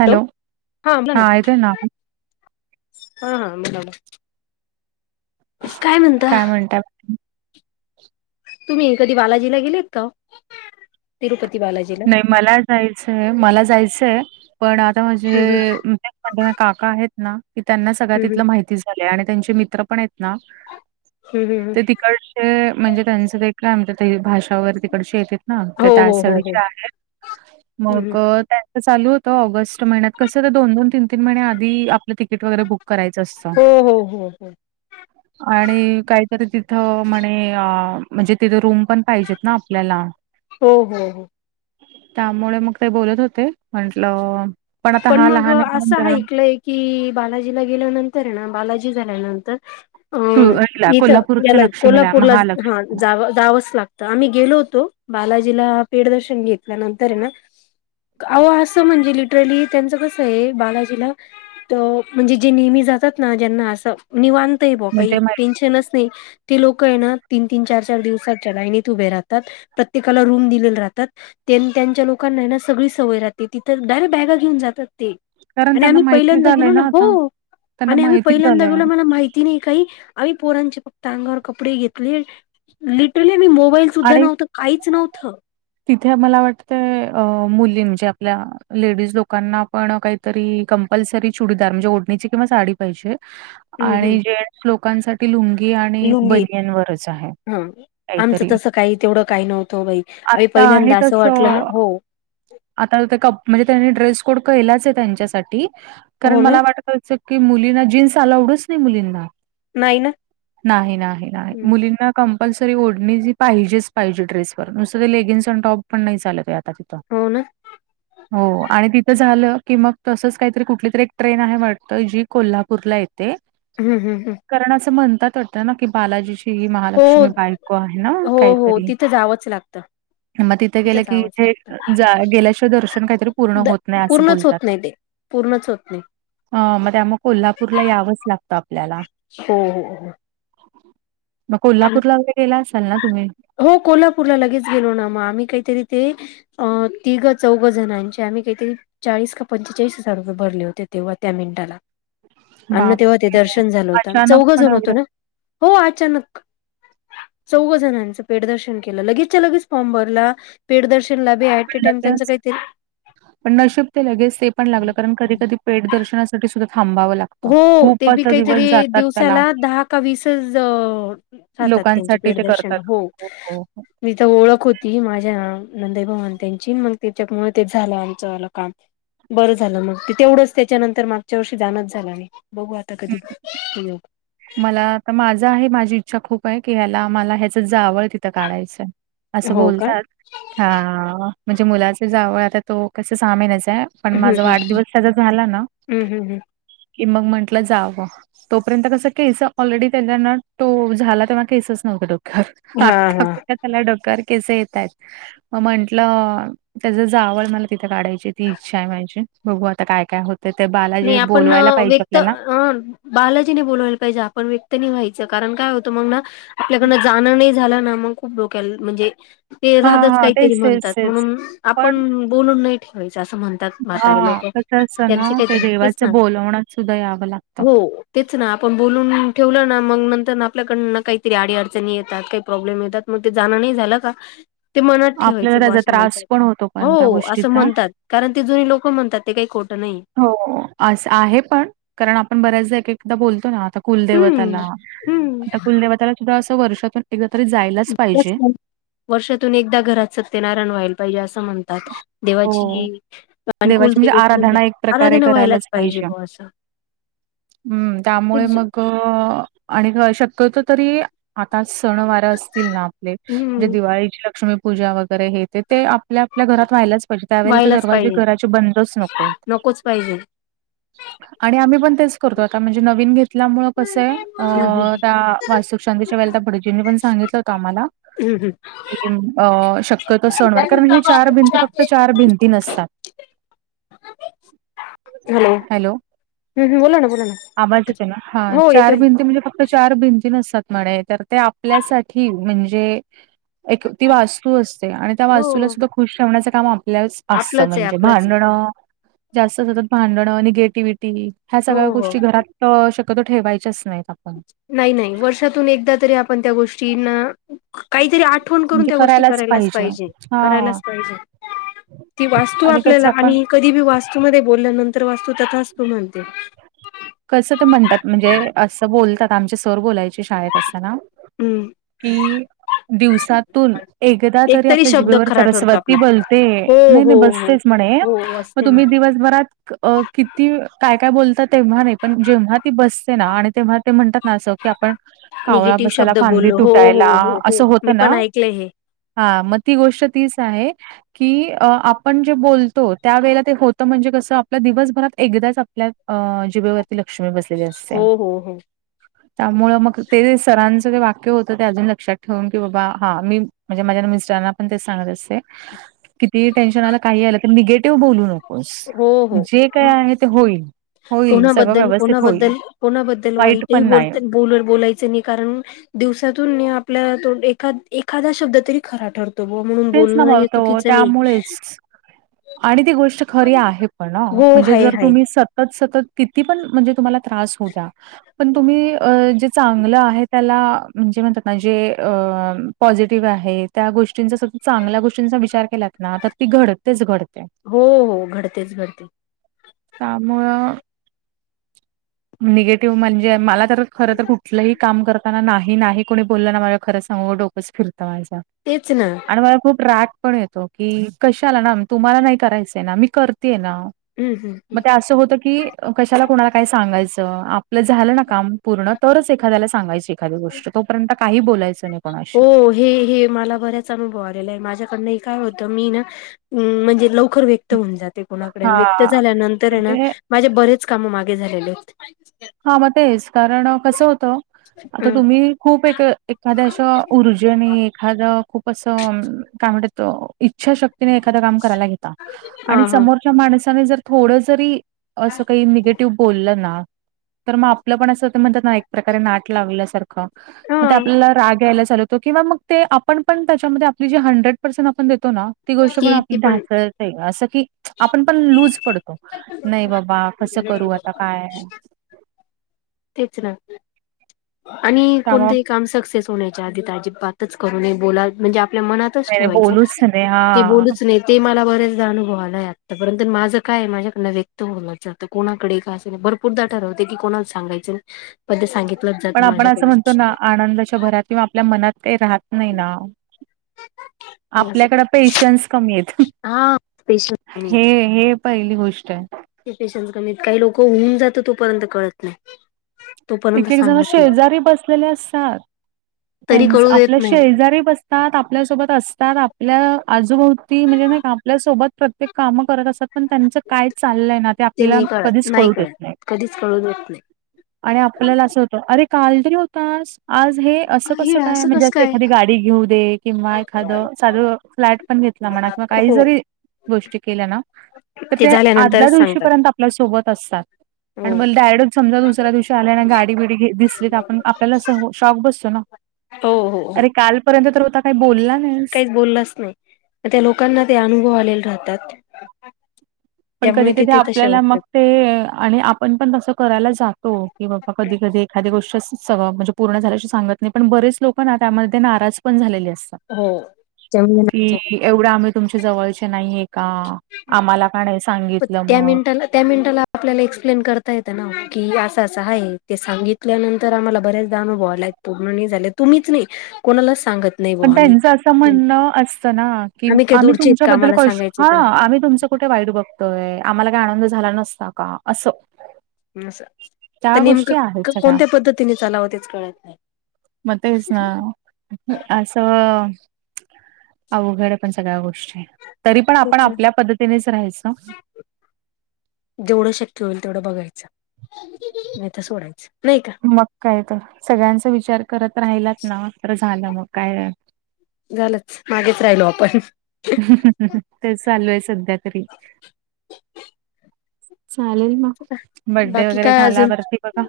Hello, हा बोला ना, हा हा बोला ना. काय म्हणता? तुम्ही कधी बालाजीला गेलेत का वो? तिरुपती बालाजीला? नाही मला जायचंय, मला जायचंय, पण आता हम्म म्हणजे पण त्यांना काका आहेत ना कि त्यांना सगळ्या हम्म तिथलं माहिती झालंय, आणि त्यांचे मित्र पण आहेत ना हम् हम हम. ते तिकडचे म्हणजे त्यांचं ते काय म्हणते ते भाषा वर तिकडं येतेतं ना हो ते हो हो हो त्यासाठी मग हम्म त्या चालू होत ऑगस्ट महिन्यात कसं ते दोन- दोन तीन -तीन महिने आधी आपलं तिकीट वगैरे बुक करायचं असतं. हो हो हो हो आणि काहीतरी तिथं म्हणे म्हणजे तिथे रूम पण पाहिजेत ना आपल्याला. हो हो हो. त्यामुळे मग ते बोलत होते म्हंटलं पण आता हा लहान आहे म्हणून जरा कि बालाजीला गेल्यानंतर येना बालाजी झाल्यानंतर तू अ हिला इथं कोल्हापूरच्या याला लक्ष्मीला, कोल्हापूरलाच हा महालक्ष्मीला जावंच लागत. त आम्ही गेलो होतो बालाजीला पेडदर्शन घेतलं त्या नंतर हे ना अहो असं म्हणजे लिटरली त्यांचं कस हे बालाजीला तर म्हणजे जे नेहमी जातात ना ज्यांना असं निवांत ये बो काही म्हणजे माहिती टेन्शनचं नाही ते लोक आहे ना तीन- तीन चार- चार दिवसातच्या लाईनीत उभे राहतात प्रत्येकाला रूम दिलेल्या राहतात, तेनी त्यांच्या लोकांना हाय ना सगळी सवय राहती तिथं डायरेक्ट बॅगा घेऊन जातात ते, कारण आणि त्यांना आम्ही माहिती पहिल्यांदा झालंय गेलो ना आता. हो त्यांना आणि आम्ही माहिती पहिल्यांदा झालंय गेलो मला माहिती तिने काही आम्ही पोरांचे फक्त अंगावर कपडे घेतले लिटरली आम्ही मोबाईल सुद्धा आणि नव्हतं काहीच नव्हतं तिथे आम्हाला वाटत अ मुली म्हणजे आपल्या लेडीज लोकांना पण काहीतरी कंपल्सरी चुडीदार म्हणजे ओढणीची किंवा साडी पाहिजे हम्म आणि हम्म जेण्ट्स लोकांसाठी ती लुंगी आणि लुंगी बनियन वरचं आहे, हं, आमचं काहीतरी. तसं काही तेवढं काही नव्हतं वो बाई, आम्ही आता आहे पहिल्यांदा असं वाटलं ना तसं हो. आता कप म्हणजे त्यांनी ड्रेस कोड कैलाच ये त्यांच्यासाठी, कारण हो ना? मला वाट कि मुलींना जीन्स अलाऊड च नाही मुलींना. नाही ना? नाही नाही नाही, मुलींना कंम्पलसरी ओढणी जी पाहिजेच पहिजे ड्रेसवर नुसतं ते लेगिन्स आणि टॉप पण नाही चालत आहे आता तिथं. हो ना. हो आणि तिथं झालं की मग तसंच काहीतरी कुठली तरी एक ट्रेन आहे वाटत जी कोल्हापूरला येते. हम् हं हं.. कारण असं म्हणतात वाटतं ना कि बालाजीची ही हो. महालक्ष्मी बायको आहे ना काहीतरी? जावंच लागत. मग तिथे इथं गेलं की जावंच इथे लागत जा गेल्याशिवाय दर्शन काहीतरी पूर्ण होत नाही असं पूर्णचं बोलतात. होत नाही ते. पूर्णच होत नाही. मग त्यामुळं कोल्हापूरला यावंच लागतं आपल्याला. हो हो हो.. मग आणि कोल्हापूर ला वगैरे गेला असाल ना तुम्ही? हो कोल्हापूरला लगेच गेलो ना मग आम्ही काहीतरी ते अ तिघ चौघ जणांचे आम्ही काहीतरी चाळीस का पंचेचाळीस हजार रुपये भरले होते. तेव्हा त्या मिनिटाला. आणि मगं तेव्हा ते बापरे! दर्शन झालं होतं अचानकपणे चौघजन होतो एवढं ना हो अचानक चौघाजणांचे पेडदर्शन केलं, लगेच्या लगेच फॉम भरला तुला बी ऍट अ पण टाइम त्यांच लगेच काही पण नशिब ते लगेच ते पण लागलं कारण कधी कधी पेड दर्शनासाठी सुद्धा थांबावं लागत. हो ते बी काहीतरी दिवसाला दहा का वीसच राहातात त्यांचे लोकांसाठी ते पेडदर्शन करतात. हो हो, हो. मी तर ओळख होती माझ्या नंदे भाऊ अन् त्यांची मग त्याच्यामुळे तेच झालं आमचं काम बरं झालं मग ते तेवढंच त्याच्यानंतर मागच्या वर्षी जाणच झाल नाही बघू आता कधी योग मला तर माझा आहे माझी इच्छा खूप आहे की ह्याला मला ह्याच जावळ तिथं काढायचंय असं हो का बोलतात हा म्हणजे मुलाच जावळ आता तो कस सहा महिन्याचा आहे पण हम्म माझा वाढदिवस त्याचा झाला ना हम्म हम्म हम्म कि मग म्हंटलं जावं, तोपर्यंत कसं केस ऑलरेडी त्याला ना, तो झाला तेव्हा केसच नव्हते डोक्यावर हा आता हा त्याला डोक्यावर केस येतात मग म्हंटलं त्याच जावळ मला तिथे काढायची ती इच्छा आहे माझे बघू आता काय काय होत. नाही आपण व्यक्त अ बालाजीने बोलवायला पाहिजे, आपण व्यक्त नाही व्हायचं कारण काय होतं मग ना आपल्याकडनं जाणं नाही झालं ना मग खूप डोक्याला म्हणजे ते हा राहतच हा काहीतरी तेच तेच म्हणतात तेच. म्हणून पण आपण बोलून नाही ठेवायचं असं म्हणतात म्हणतात म्हातारे हा लोक कसं असतं ना यांची ते देवाचं बोलवण्यात सुद्धा यावं लागतं हो तेच ना आपण बोलून ठेवलं ना मग नंतर आपल्याकडन काहीतरी अडी अडचणी येतात काही प्रॉब्लेम येतात मग ते जाणं नाही झालं का ते मनात आपल्याला ठेवायचं बुआ त्याचा असं म्हणतात त्रास पण होतो पण त्या हो असं गोष्टीचा. म्हणतात. कारण ते जुने लोक म्हणतात ते काही खोटं नाही. हो अस आहे पण कारण आपण बऱ्याचदा एक एकदा बोलतो ना आता हम्म कुलदेवताला हम्म त्या कुलदेवताला सुद्धा अस वर्षातून एकदा तरी जायलाच पाहिजे. वर्षातून एकदा घरात सत्यनारायण व्हायला पाहिजे असं म्हणतात हो. देवाची अनकुल देवाची [inaudible] म्हणजे ते आराधना एक प्रकारे आराधना व्हायलाच पाहिजे बुआ असं हम्म त्यामुळे मग आणि शक्यतो तरी आता सण वार असतील ना आपले म्हणजे हम्म दिवाळीची लक्ष्मी पूजा वगैरे हेे ते आपल्या आपल्या घरात व्हायलाच पाहिजे. त्यावेळेला तर व्हायलाच दरवाजे पाहिजे घराचे बंदच नको हाईत. नकोच पाहिजे. आणि आम्ही पण तेच करतो आता म्हणजे नवीन घेतल्यामु कसं आहे अ त्या. वास्तुिक शांतीच्या वेळेला तर भडजींनी पण सांगितलं होत आम्हाला. हम् हम्, क अ शक्यतो सणवर कारण हे चार भिंती फक्त चार भिंती नसतात. हॅलो, हम्म बोला ना बोला ना आबाज येत ना हा हो चार येतोय ना भिंती म्हणजे फक्त. चार भिंती नसतात म्हणे तर ते आपल्यासाठी म्हणजे. एक ती वास्तू असते आणि त्या वास्तूला हो. सुद्धा खुश ठेवण्याचं काम आपल्याच. असं आपलंच आहे म्हणजे आपलंच आहे भांडणं. जास्त सतत भांडणं निगेटिव्हिटी ह्या सगळ्या हो हो गोष्टी घरात. त शक्यतो ठेवायचेच नाहीत आपण. नाही नाही वर्षातून एकदा तरी आपण त्या गोष्टीना. काहीतरी आठवण करून त्या गोष्टी करायलाच पाहिजे करायलाच पाहिजे. ती वास्तू आणि कसं आपल्याला आपण आणि कधी बी वास्तूमध्ये बोलल्यानंतर वास्तू तथास्तु म्हणते. कसं ते म्हणतात म्हणजे असं बोलतात आमचे सर बोलायचे शाळेत असताना. हम्म. की, दिवसातून एकदा एक तरी आपल्या शब्द जीबेवर खरा ठरतो सरस्वती आपला बोलते. हो नाही हो नाही हो बसतेच म्हणे हो मग असते तुम्ही मॅम दिवसभरात अ किती काय काय बोल ''--'' तेव्हा नाही पण जेव्हा ती बसते ना आणि तेव्हा ते म्हणतात ना असं की, आपण. कावळा निगेटिव्ह बसायला शब्द फांदी बोललो हो हो तुटायला हो हो असं मी होतं ना. पण ऐकलंय हे हा मग ती गोष्ट तीच आहे. की, आ आपण जे बोलतो त्या वेळे ते होतं. म्हणजे कसं आपल्या दिवसभरात एकदाच आपल्या. अ जिबेवरती लक्ष्मी बसलेली असत्या. हो हो [inaudible] त्यामुळ मग ते सरांचं तेे वाक्य होतं ते अजून लक्षात ठेवून की, बाबा हा मी''. म्हणजे माझ्या मिस्टरांना पण ते सांगत असते किती टेन्शन आला काही आलं तर निगेटिव्ह बोलू नको ''--'' वस हो हो जे काय आहे ते होईल. होईल सगळं कोणाबद्दल व्यवस्थित होईल. कोणाबद्दल कोणाबद्दल वाईट वाईटही पण बोल नाही. बोल बोलायचं नाही कारण. दिवसातून आपल्या तो एखा एखादा शब्द तरी खरा ठरतो. तो ब म्हणून तेच ना बोलण मग नाही तो चुकीचं नाही. त्यामुळेच. आणि ती गोष्ट खरी आहे. पण हो म्हणजे हाय जर हाय तुम्ही स''--'' सतत सतत किती पण म्हणजे तुम्हाला त्रास होऊ द्या पण तुम्ही अ जी ''--'' चांगलं आहे त्याला म्हणजे म्हणतात ना जे अ पॉझिटिव्ह आहे त्या गोष्टींचा स''--'' चांगल्या गोष्टींचा विचार केलात ना तर ती घडतेच घडते. हो हो, घडतेच घडते. त्यामुळ निगेटिव्ह म्हणजे मलात. तर खर तर कुठलंही काम करताना नाही नाही कोणी बोलला ना माझ्या खरं सांगू डोकंच फिरतं माझं. तेच ना. आणि मला खूप राग पण येतो की, कशाला ना तुम्हाला नाही करायच आहे. ना मी करतेय ना. हम्म हम्म मग ते असं होत की, कशाला कुणाला काही सांगायचं आपलं झालं ना काम पूर्ण तरच एखाद्याला सांगायचे. एखादी गोष्ट तोपर्यंत काही बोलायचं नाही. कोणाशी. होय. ही ही, मला बऱ्याच अनुभव आलेला आहे. माझ्याकडनं काय होतं मी ना अ म्हणजे लवकर वे ''--'' व्यक्त होऊन जाते. कोणाकडे व्यक्त हां, झाल्यानंतर ना म्हणजे माझे बरेच काम मागे झालेले होते. हा मग तेच कारण कसं होतं. आता अं तुम्ही खूप एक एखाद्या अशा ऊर्जेन आणि एखाद खूप असं काय म्हणतात इच्छा शक्ती क्तीने एखाद काम करायला घेता, हा आणि हा समोरच्या माणसाने जर थोड जरी, असं काही निगेटिव्ह बोललं ना, तर मग आपलं पण असं होत म्हणतात ना, एक प्रकारे नाट लावल्यासारखं मग ते हा आपल्याला राग यायला चालू किंवा मग ते आपण पण त्याच्यामध्ये आपली जी हंड्रेड पर्सेंट आपण देतो ना, ती गोष्ट पण ते ते आपली ढासळती. असं की, आपण पण लूज पडतो. नाही बाबा कसं करू आता काय? तेच ना, आणि त्यामुळे कोणतंही काम सक्सेस होण्याच्या आधी अजिबातच करू नये. बोला म्हणजे आपल्या मनात मनातच नाही नाही, ठेवायचं बोलूच नाही ते हां. बोलूच नाही. ते मला बरेचदा अनुभवा आलाय आतापर्यंत, माझं काय माझ्याकड व्यक्त होउनच जात. कोणाकडे का असे नाही भरपूरदा ठरवते की, कोणा सांगायंच नाही पण सांगितलं. पण आपण असं म्हणतो ना, आनंदाच्या भरात किंवा आपल्या मनात काही राहत नाही ना, असं आपल्याकडे पेशन्स कमी आहेत.... हा पेशन्स हे हे पहिली गोष्ट आहे. ते पेशन्स कमीत काही लोक होऊन जात तोपर्यंत कळत नाही. तोपर्यंत एक एक जण सांगत नाही शेजारी बसलेले असतात. तरी त्यांच कळू देत आपल्या नाही शेजारी बस तात आपल्या सोबत असतात. आपल्या आजूभोवती म्हणजे नाही का आपल्यासोबत प्रत्येक कामं करत असत. पण त्यांचं काय चाललंय ना, ते आपल्याला नाही कळत कधीच नाही कळू देत कळत नाहीत. कधीच कळू देत आणि आपल्याला असं अरे काल तरी होतास. आज हे असं नाही हे कसं काय? म्हणजे कसं असं काय एखादी गाडी घेऊ दे, किंवा एखादं साध फ्लॅट पण घेतला. म्हणा किंवा काही हो जरी गोष्टी केल्या ना, तर ते आदल्या झाल्यानंतरच सांगतात दिवशीपर्यंत आपल्या सोबत असतात. आणि हो मग डायरेक्ट समजा दुसऱ्या दिवशी आल्या आणि गाडी बिडी घेत दिसली, तर आपण आपल्याला अस शॉक बसतो ना, हो हो हो अरे कालपर्यंत तर होता काही बोलला नाही. काहीच बोललाच नाही त्या लोकांना ते अनुभव आलेले राहतात. पण त्यामुळे ते कधी-कधी ते तसे आपल्याला मग वागतात ते आणि आपण पण तस करायला जातो की, बाबा कधी-कधी एखाद्या गोष्टी सगळ म्हणजे पूर्ण झाल्याशी सांगत नाही, पण बरेच लोक ना त्यामध्ये नाराज पण झालेले असतात. हो कि त्यामुळे एवढं आम्ही तुमच्या जवळचे नाहीये का आम्हाला का नाही सांगितलं पत्या मग? मिनट त्या मिनिटा आपला एक्सप्लेन करता येतं ओ ना की, असं असं आहे ते सांगित त्यानंतर आम्हाला बऱ्याचदा अनुभवाला पूर्ण झाले. तुम्हीच नाही कोणालाच सांगत नाही पण बुवा आम्ही त्यांचं असं म्हणणं असतं ना की, काय आम्ही दूरचे आहेत का तुमच्याबद्दल आम्हाला क सांगायचं हा तर आम्ही तुमचं कुठे वाईट बघतोय. आम्हाला काही आनंद झाला नसता का? असं तर त्या गोष्टी आहेत नेमकं सगळ्या. कोणत्या पद्धतीने चालावं तेच कळत नाही. म तेच ना, असं अवघड आहे पण सगळ्या गोष्टी, तरी पण आपण तेच ना आपल्या पद्धतीनेच राहायचं. जेवढं शक्य होईल तेवढं बघायचं, नाही तर सोडायचं नाही का? मग काय तर सगळ्यांचा विचार करत राहिलात ना तर झालं मग काय? झालंच मागेच राहिलो आपण, तेच चालू आहे सध्या तरी, चालेल मग बड्डे बाकी वगैरे काय अजून झाल्यावरती बघा.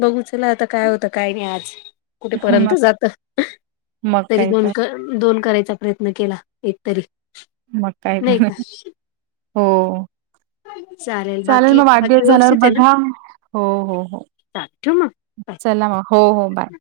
बघू चला आता काय होतं. काय नाही आज मग कुठेपर्यंत जात मग तरी काय तर कर दोन करायचा प्रयत्न केला. एकतरी मग काय हो चालेल बाकी म बाकी वाढदिवस झाल्यावर व्यवस्थित आहे ना बघा. हो हो हो चालेल ठेव मग बाय चला म हो हो बाय